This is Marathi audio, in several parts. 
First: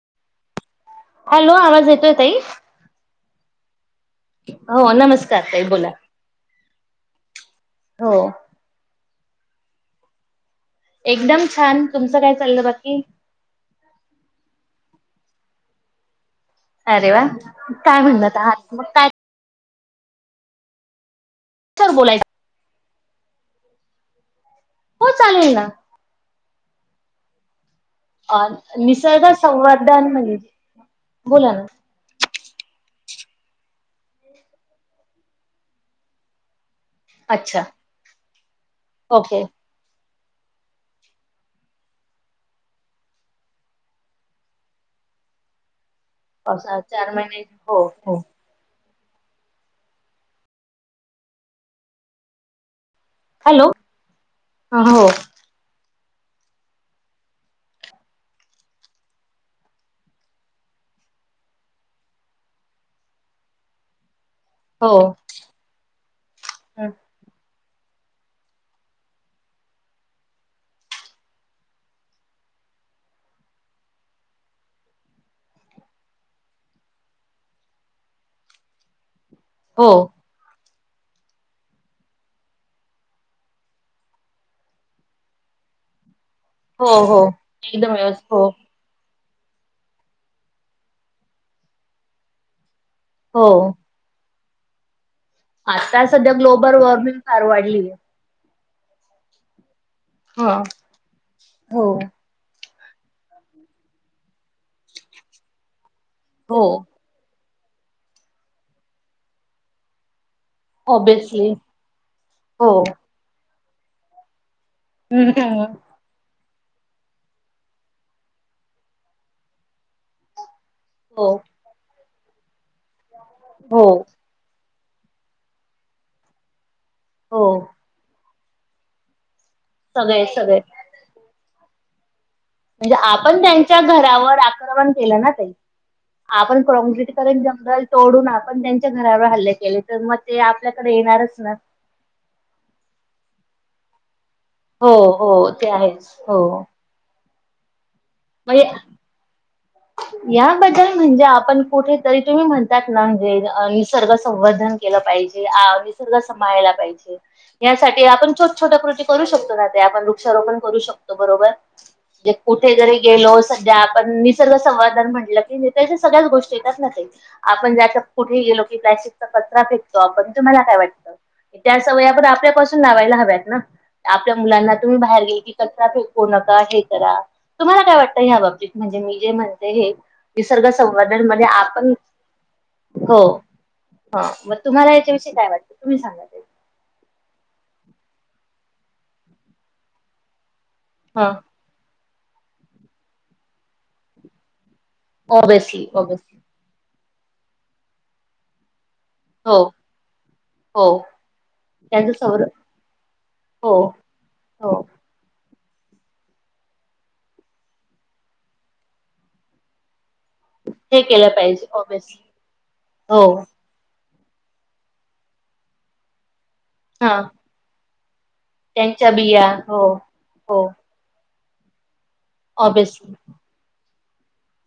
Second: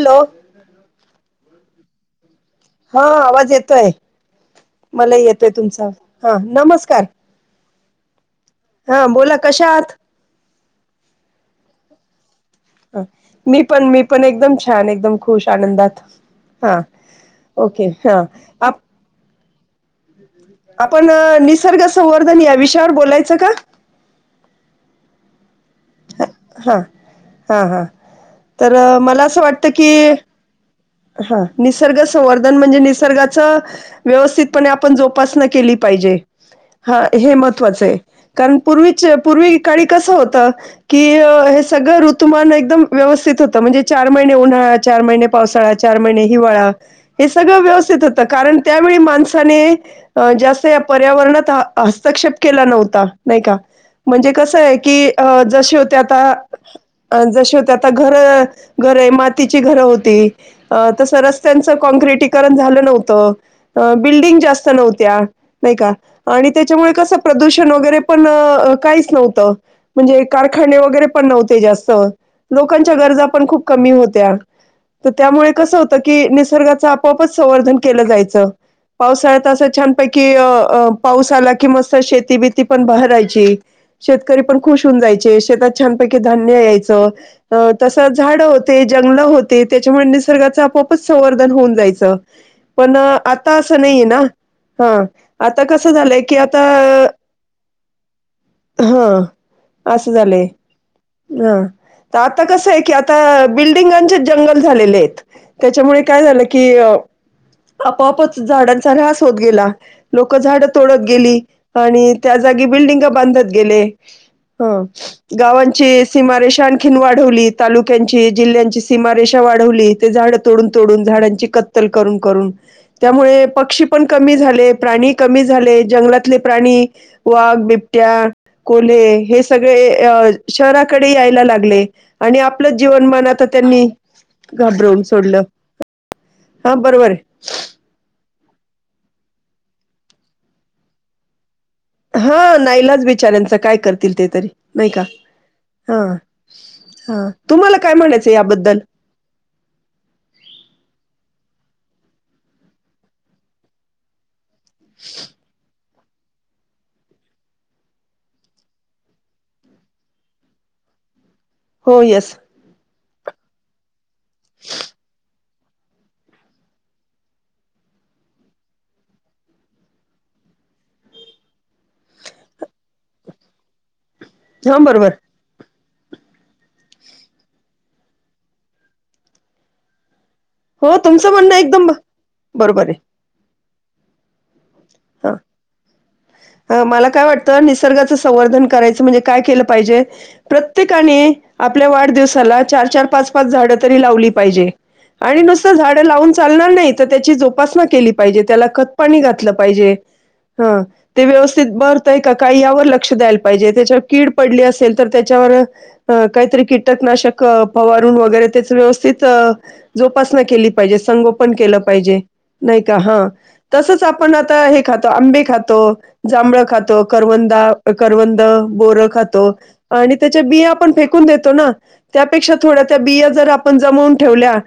हॅलो. हॅलो आवाज येतोय ताई. हा आवाज येतोय हो मला नमस्कार येतोय ताई बोला तुमचा हा नमस्कार. हो. हा बोला कशा आहात. एकदम छान तुमचं काय चाललं बाकी ह मी पण मी पण एकदम छान एकदम खुश आनंदात. हां अरे वा ओके काय हा म्हणत आहात आप मग काय आपण निशर्ग तर बोलायच संवर्धन या विषयावर बोलायचं का? हो चालेल ना. हा हा हां अ तर मला निसर्ग असं वाटतं की संवर्धन म्हणजे हा बोला ना निसर्ग वर्धन म्हणजे निसर्गाच व्यवस्थितपणे आपण जोपासना केली पाहिजे. हा हे अच्छा महत्त्वाचं आहे कारण पूर्वीच्या ओके पूर्वी काळी कसं होतं कि हे सगळं ऋतुमान एकदम व्यवस्थित होतं म्हणजे चार महिने उन्हाळा, चार महिने पावसाळा चार महिने हिवाळा पावसाळा चार हा महिने सगळं हो व्यवथित हो होतं कारण त्यावेळी माणसाने जास्त या पर्यावरणात हस्तक्षेप केला नव्हता. नाही का हॅलो म्हणजे कसं आहे हो की अ जशे होते आता अ जशे होते आता घरं घरं आहे मातीची घरं होती. अ तसं रस्त्यांचं काँक्रिटीकरण झालं नव्हतं, बिल्डिंग जास्त हो नव्हत्या. नाही का आणि त्याच्यामुळे कसं प्रदूषण वगैरे पण काहीच नव्हत. म्हणजे कारखाने वगैरे पण नव्हते जास्त लोकांच्या गरजा पण खूप कमी होत्या. तर त्यामुळे कसं होतं की निसर्गाचं आपोआपच संवर्धन केलं जायचं. पावसाळ्यात असं हो छानपैकी अ अ पाऊस आला कि मस्त शेती बिती पण बहरायची. शेतकरी पण खुश होऊन जायचे शेतात छानपैकी धान्य हो यायचं हो अ एकदम तसं व्यवस्थित झाड हो होते, जंगल होते त्याच्यामुळे निसर्गाचं आपोपच संवर्धन होऊन जायचं पण आता हो असं नाहीय ना. हा आता कसं झालंय सध्या की आता ग्लोबल वॉर्मिंग फार वाढलीय हा असं झाले. ह हो तर आता कसं आहे की आता बिल्डिंगांचे जंगल झालेले आहेत. त्याच्यामुळे काय झालं हो की अ आपोआपच झाडांचा रास होत गेला लोकं झाडं तोडत गेली ऑब्विसली आणि त्या जागी हो बिल्डिंग बांधत गेले हां. हम्म गावांची सीमारेषा आणखीन वाढवली तालुक्यांची जिल्ह्यांची‌ सीमारेषा वाढवली ते झाडं तोडून-तोडून हो झाडांची कत्तल करून-करून. त्यामुळे हो पक्षी पण कमी झाले प्राणी कमी झाले जंगलातले प्राणी हो वाघ, बिबट्या, कोल्हे हे सगळे ए सगळे आ सगळे शहरा कडे यायला लागले आणि आपलं जीवन मनात च्या घरावर आक्रमण केलं ना ताई आपण हा बरोबर आहे काँक्रीटीकरण तेन जंगल तोडून आपण त्यांच्या घरावर हल्ले केले तर मग ते आपल्याकडे येणारच ना. हा नाईलाच बिचार्यांच काय करतील ते तरी नाही हो का हो ते हा. आहेच हो हा तुम्हाला काय म्हणायचं म्हणजे याबद्दल? याबद्दल म्हणजे आपण कुठेतरी तुम्ही म्हणतात ना म्हणजे अ निसर्ग संवर धन केलं पाहिजे निसर्ग सांभाळयला पाहिजे. यासाठी आपण छोट छोट्या कृती करू शकतो ना ते आपण वृक्षारोपण करू शकतो बरोबर. हो म्हणजे येस. कुठे जरी गेलो सध्या आपण निसर्ग संंवादान म्हटलं की नेतच्या सगळ्याच गोष्टी येतात ना ते. आपण जायचे कुठे ही गेलो की प्लास्टिकचा कचरा फेकतो आपण तुम्हाला काय वाटतं? त्या सवय आपण आपल्यापासून लावायला हव्यात ना आपल्या मुलांना हा तुम्ही बरोबर बाहेर गेल की कचरा फेकू नका हे करा तुम्हाला काय वाटतं या बाबतीत म्हणजे मी जे म्हणते हे निसर्ग हो संवर्धन तुमचं म्हणजे म्हणणं एकदम आपण ब- बरोबर आहे हो. हा मग तुम्हाला याच्याविषयी हा काय वाटतं तुम्ही सांगा ते? मला काय वाटतं निसर्गाचं संवर्धन करायचं म्हणजे काय केलं पाहिजे प्रत्येकाने ह आपल्या वाढदिवसाला चार-चार, पाच-पाच झाडं तरी लावली पाहिजे आणि नुसतं ओबेसली झाडं लावून ओबेसली चालणार नाही तर त्याची जोपासना केली पाहिजे त्याला खतपाणी घातलं हो पाहिजे. हा हो ते व्यवस्थित बरतय त्यांचं आहे का सौर काही यावर लक्ष द्यायला पाहिजे हो त्याच्यावर कीड पडली हो असेल तर त्याच्यावर काहीतरी कीटकनाशक फवारून वगैरे त्याच व्यवस्थित जोपासना केली पाहिजे हे संगोपन पाहिजे केलं ओबेसली. पाहिजे नाही का हो हा तसच आ पण आता हे खातो आंबे खातो जांभळ खातो हा करवंदा करवंद बोर त्यांच्या बिया खातो हो आणि त्याच्या हो बिया पण फे कुन देतो ना थोडे त्यापेक्षा ऑब्यसली बिया जर आपण जमवून ठेवल्या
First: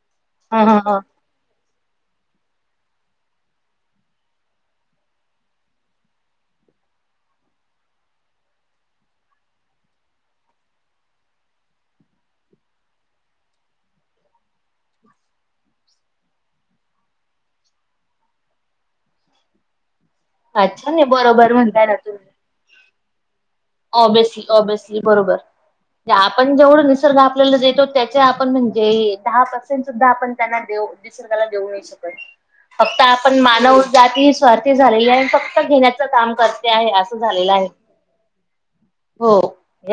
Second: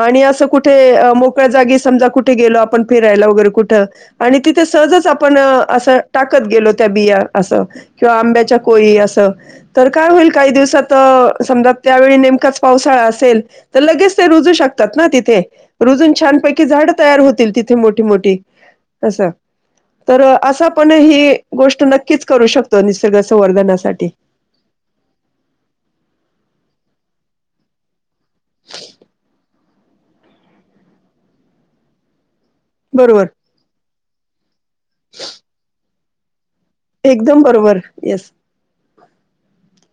आणि अस हा कुठे हा हा मोकळ्या जागी समजा कुठे गेलो आपण फिरायला वगैरे कुठं आणि तिथे सहजच आपण असं टाकत गेलो त्या बिया असं किंवा आंब्याच्या कोळी असं. तर काय होईल काही दिवसात समजा त्यावेळी नेमकाच पावसाळा असेल. तर लगेच ते रुजू शकतात ना तिथे रुजून छानपैकी झाडं तयार होतील तिथे मोठी मोठी. असं तर असा अच्छा पण नाही ही बरोबर गोष्ट म्हणताय नक्कीच करू शकतो निसर्गाचं वर्धन अस. ऑब्ियसली ऑब्ियसली बरोबर आपण जेवढ निसर्ग आपल्याला देतो. आपण म्हणजे दहा पर्सेंट सुद्धा आपण त्यांना दे निसर्गाला देऊ नाही शकत. फक्त बरोबर आपण मानव जात ही स्वार्थी झालेली आहे फक्त घेण्याच काम करतो. एकदम बरोबर! यस हो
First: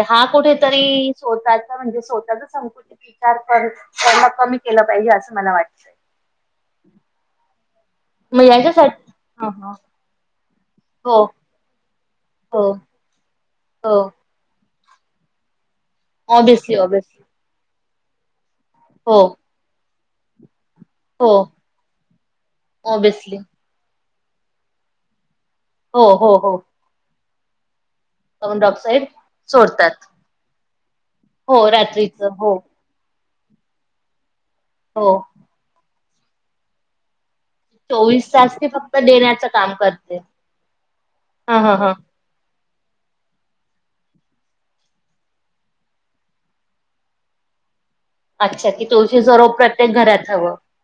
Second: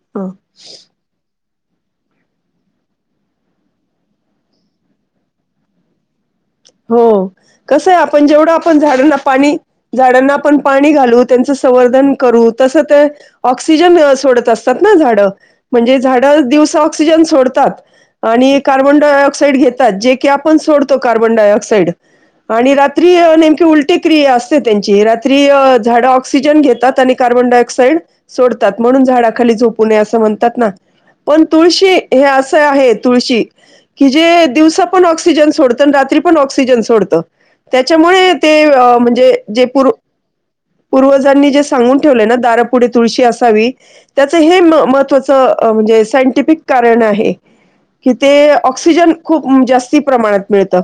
हा कुठेतरी स्वतःचा म्हणजे स्वतःचा संकुचित विचार प कमी केला पाहिजे असं मला वाटतं हो कसं आहे आपण जेवढं मग आपण याच्यासाठी झाडांना पाणी ह झाडांना आपण पाणी घालू हो त्यांच संवर्धन करू हो तसं ते हो ऑक्सिजन सोडत असत झाड म्हणज झा दिव ऑब्विसली ऑब्विसली सज. कार्बन हो डायऑक्साइड घेतात जे क आपणोडतो हो कार्बनडायऑक्स. ड रात ऑब्विसली नेम उ क असते त्यां र. हो झाडा हो हो ऑक्सिजन घेतात आणि कार्बन डायऑक्साइड. कार्बन सोडतात म्हणून डायऑक्साइड झाडाखाली झोपू नये सोडतात असं म्हणतात ना पण हो तुळशी हे रात्रीच हो असं आहे तुळशी की जे दिवसा पण हो ऑक्सिजन सोडतं आणि रात्री पण ऑक्सिजन सोडतं. चोवीस त्याच्यामुळे तास ते फक्त म्हणजे देण्याचं जे काम पूर. करते पूर्वजांनी हा जे हा हा सांगून ठेवलंय ना दारापुढे तुळशी असावी. त्याचं हे महत्त्वाचं म्हणजे सायंटिफिक कारण आहे. कि ते अच्छा कि ऑक्सिजन तुळशीचं खूप रोप प्रत्येक जास्ती घरात प्रमाणात हवं मिळत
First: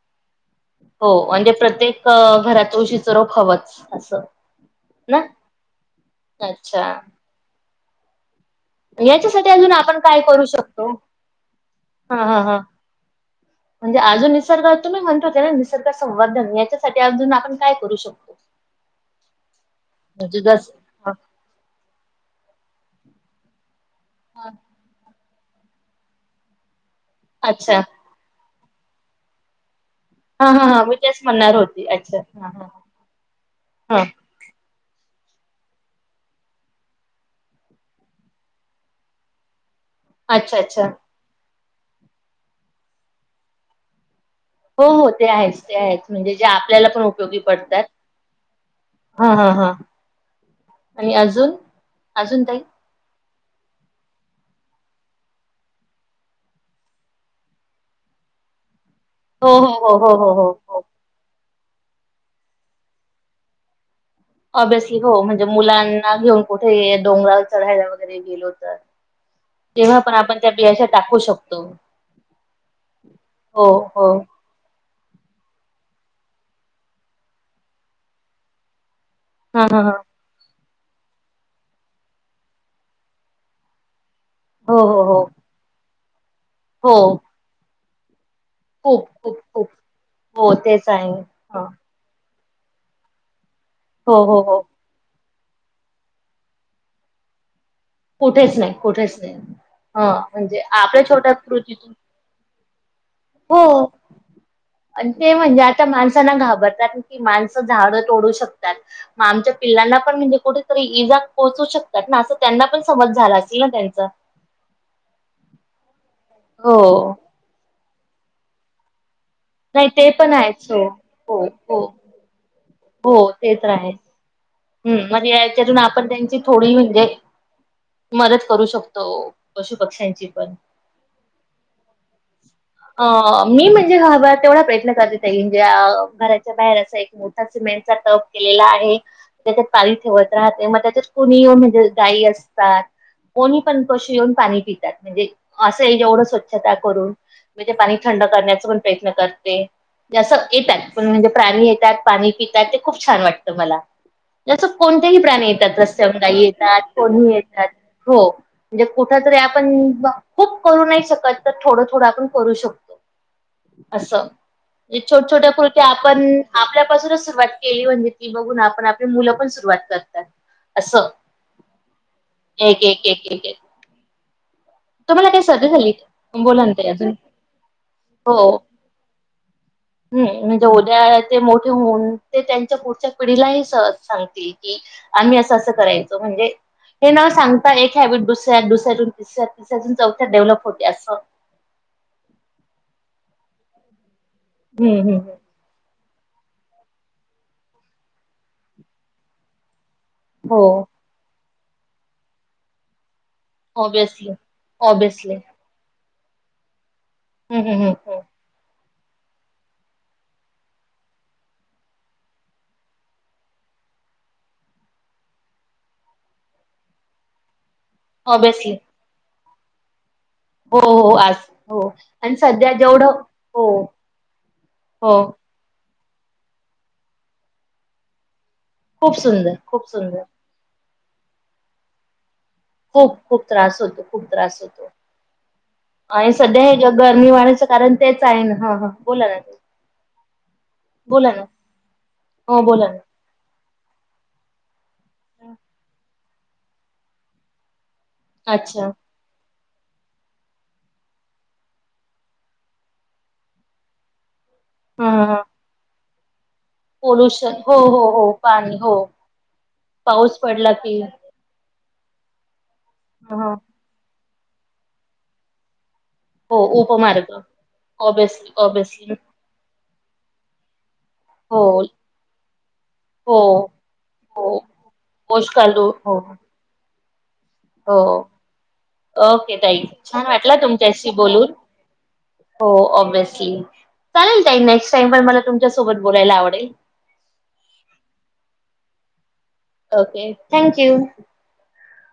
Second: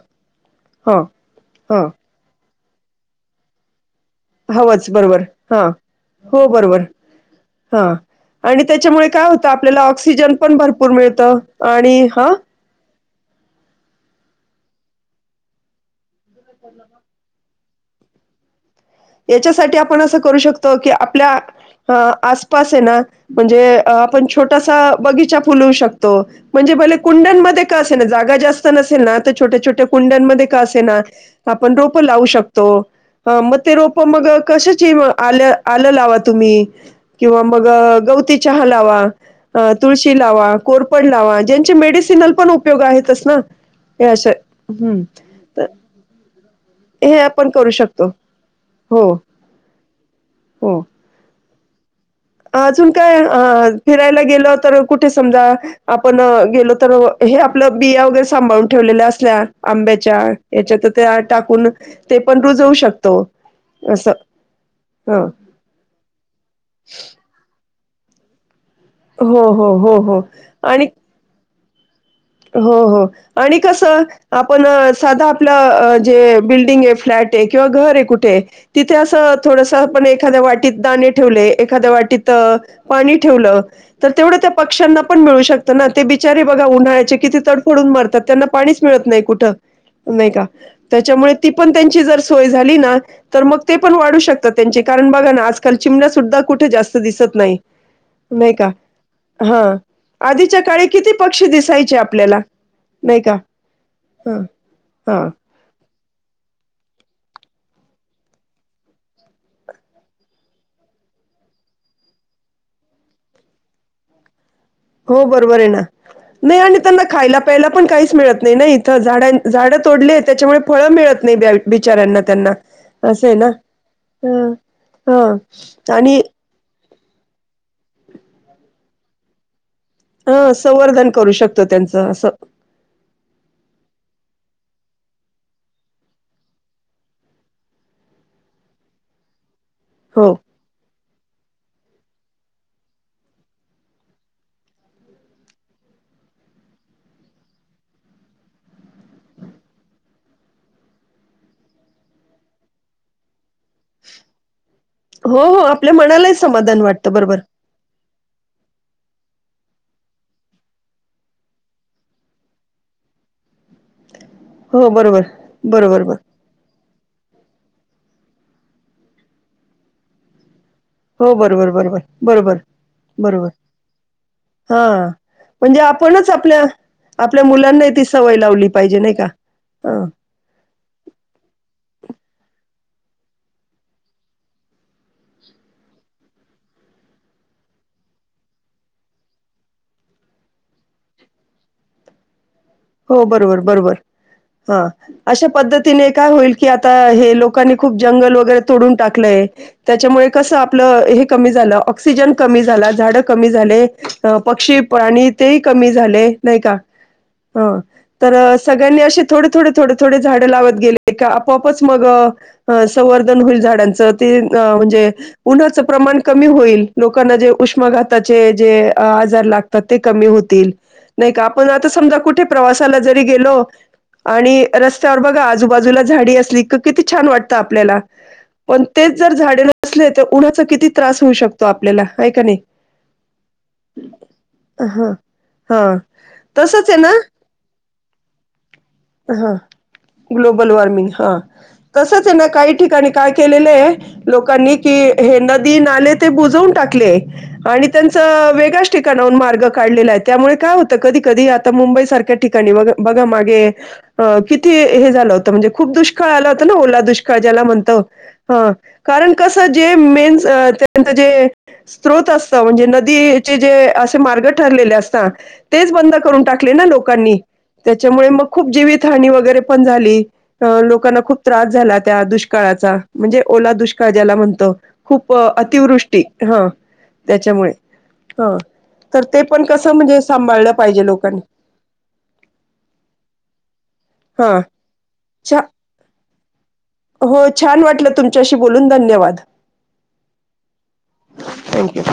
ह हो म्हणजे ह. प्रत्येक घरात उशीचं रोप हवंच असं. हवंच ना बरोबर हा हो अच्छा बरोबर. हा आणि त्याच्यामुळे काय होतं याच्यासाठी अजून आपल्याला आपण काय ऑक्सिजन करू पण शकतो भरपूर मिळत आणि हा म्हणजे अजून निसर्ग तुम्ही म्हणतो त्या ना निसर्ग संवर्धन याच्यासाठी अजून आपण काय करू शकतो याच्यासाठी आपण असं करू म्हणजे जस शकतो की आपल्या आसपास हे ना म्हणजे आपण हा छोटासा बगीचा फुलवू शकतो म्हणजे बले कुंड्यांमध्ये अच्छा काय असे ना जागा जास्त नसेल ना तर छोटे छोटे कुंड्यां मध्ये हा का हा अस हा मी ना तेच म्हणणार आपण होते रोप अच्छा लावू हा हा शकतो मग ते रोप हा म कशाची आल आलं लावा तुम्ही किंवा मग गवती चहा लावा तुळशी लावा अच्छा अच्छा कोरपड लावा जे मेडिसनल पण उपयोग आहेत च ना हे असे हो हं. हो ते आहेच तर ते आहेच म्हणजे जे आपल्याला पण हे उपयोगी आपण करू पडतात शकतो. हो, हा हा हा हो. आणि अजून अजून ताई अजून काय अ फिरायला गेल तर कुठे समजा आपण गेलो तर हे आपलं बिया वगैरे सांभाळून ठेवलेलं अस हो हो हो हो आंब्याच्या हो हो हो याच्यात त्या टाकून ते पण रुजवू शकतो असं ऑब्ियसली हो ह म्हणजे मुलांना घेऊन कुठे डोंगरावर चढायला वगैरे गेलो तर हो हो हो तेव्हा पण हो आपण त्या बियाश आणि टाकवू शकतो हो हो आणि हो कस हो पण साधा आपलं जे बिल्डिंग आहे फ्लॅट आहे किंवा घर आहे कुठे आहे तिथे असं हा थोडस हा हा पण एखाद्या वाटीत दाणे ठेवले एखाद्या वाटीत पाणी ठेवलं तर तेवढं त्या हो पक्षांना हो पण हो मिळू शकतं ना ते बिचारे बघा हो उन्हाळ्याचे किती तडफडून मारतात त्यांना पाणीच मिळत खूप नाही खूप कुठ खूप नाही का हो तेच आहे त्याच्यामुळे ती हा पण त्यांची जर सोय झाली ना तर मग ते पण वाढू हो हो शकतात हो त्यांचे कारण बघा ना आजकाल चिमण्या सुद्धा कुठे जास्त दिसत नाही नाही कुठेच का कुठेच नाही हा ह म्हणजे आधीच्या काळी आपल्या किती छोट्या पक्षी कृतीतून दिसायचे आपल्याला नाही का? हो हा हा ते म्हणजे आ माणसांना घाबरतात की माणसं झाडं तोडू शकतात. मग आमच्या पिल्लांना पण म्हणजे कुठेतरी इजा पोहोचू शकतात ना असं त्यांना पण समज झालं असेल ना त्यांच हो बरोबर आहे ना नाही आणि हो त्यांना खायला प्यायला पण काहीच मिळत नाही ना इथं झाडां झाड नाही ते तोडली पण त्याच्यामुळे आहेच हो फळ मिळत हो नाही हो बिचाऱ्यांना त्यांना असं आहे ना. हम हम् म्हण याच्यातून आपण त्यांची थोडी म्हणजे मदत करू शकतो पशु पक्ष्यांची ह पण संवर्धन करू शकतो त्यांचं असं. अ मी म्हणजे ह तेवढा प्रयत्न करतेजे घराच्या बाहेर असा एक मोठ सिमेंटचा टप केलेला आहे त्याच्यात पाणी हो ठेवत राहते मग त्याच्यात कुणी म्हणजे गायी असतात. कोणी पण कशी येऊन पाणी पितात म्हणजे असं हे जेवढं स्वच्छता करून. मी ते पाणी थंड करण्याचा पण प्रयत्न करते. जसं येतात पण म्हणजे प्राणी येतात पाणी पितात ते खूप छान वाटतं मला जसं कोणत्याही हो प्राणी हो येतात आपल्या रस्त्यावर मनालाही गाई समाधान येतात वाटतं कोणीही बरोबर येतात हो. म्हणजे कुठ तरी आपण खूप करू नाही शकत तर थोडं थोडं आपण करू शकतो. असं हो म्हे बरोबर छोट छोट्या फुलक्या बरोबर बर आपण आपल्यापासूनच सुरुवात केली म्हणजे की बघून आपण आपली मुलं पण सुरुवात करतात. असं हो बरोबर बरोबर बरोबर एक एक एक एक बरोबर. एक हा तुम्हाला काही सर्दी म्हणजे झाली आपणच का? आपल्या बोला ना ताई अजून आपल्या मुलांना ती सवय लावली पाहिजे नाही का? हा ह उद्या ते मोठे होऊन ते त्यांच्या पुढच्या पिढीलाही सहज सांगते की? आम्ही असं असं करायचो म्हणजे हे न सांगता एक हॅबिट दुसऱ्यात दुसऱ्यातून तिसऱ्यात अजून चौथ्यात डेव्हलप होते असं. हो बरोबर बरोबर हा हम्म हम्म हम्म. अशा पद्धती तिने काय होईल की आता हे लोकांनी खूप जंगल वगैरे तोडून टाकलंय त्याच्यामुळे बस आपल हो हे कमी झालं ऑक्सीजन कमी झालं झाड कमी झाले ऑब्विसली पक्षी आणि ऑब्विसली ते कमी झाले नाही का? हम्म हा हम्म हम्म तर सगळ्यांनी असे थोडे थोडे थोडे थोडे झाडं लावत गेले का आपोपच मग अ संवर्धन होईल झाडांचं ते अ म्हणजे उन्हाचं प्रमाण कमी होईल लोकांना जे उष्मा घात. ऑब्विसली आजात क हो हो हो नाही आज आपण हो आणि क सध्या प्रवासाला जेवढं जरी गेलो हो आणि हो रस्त्यावर ब आजूबाजूला झाडी असली क किती छान वाटतं आपल्या पण तेच खूप जर सुंदर झाडे खूप नसले सुंदर तर उन्हाचा किती त्रास होऊ शकतो आपल्याला आहे का नाही. खूप खूप त्रास होतो खूप त्रास होतो. हां, हां. आणि सध्या हे तसंच आहे ना? गरमी वाढायचं कारण तेच आहे ना हा हा बोला ना हां. तू ग्लोबल वॉर्मिंग हा तसच आहे ना हो काही बोला ठिकाणी काय केलं लोकांनी क हे ना नदी नाले ते बुजवून टाकले आणि त्यांचं अच्छा वेगळ्याच ठिकाणाहून मार्ग काढलेला आहे त्यामुळे काय होतं कधी कधी आता मुंबई सारख ठिकाणी बघा, मागे किती हा हे झालं हा होतं म्हणजे खुप दुष्काळ दुष्काळ आला होता ना ओ पोल्युशन दुष्काळ्याला हो म्हणतंओ. हो हो हा पाणी हो कारण कसं जे मेन पाऊस पडला की त्यांचं जे स््रोत असत म्हणजे ह नदीचे जे असे मार्ग ठरलेले असात तेच बंद हो टाकले ना उपमार्ग लोकांनी त्याच्यामुळे ऑबियसली खूप जीवित ऑबियसली हनी वगैरे पण झाली लोकांना खूप हो त्रास झाला त्या दुष्काळाचा हो म्हणजे ओला दुष्काळ ज्याला हो म्हणतो. खूप कोशकालू हो अतिवृष्टी ह त्याच्यामुळे हो हा तर ते ओके पण ताई कसं म्हणजे छान वाटला सांभाळलं पाहिजे तुमच्याशी लोकांनी बोलून हो ऑब्विसली चालेल हा. ताई नेक्स्ट टाइम पण मला छ तुमच्या सोबत बोलायला आवडेल हो छान वाटलं तुमच्याशी बोलून धन्यवाद ओके थँक्यू थँक्यू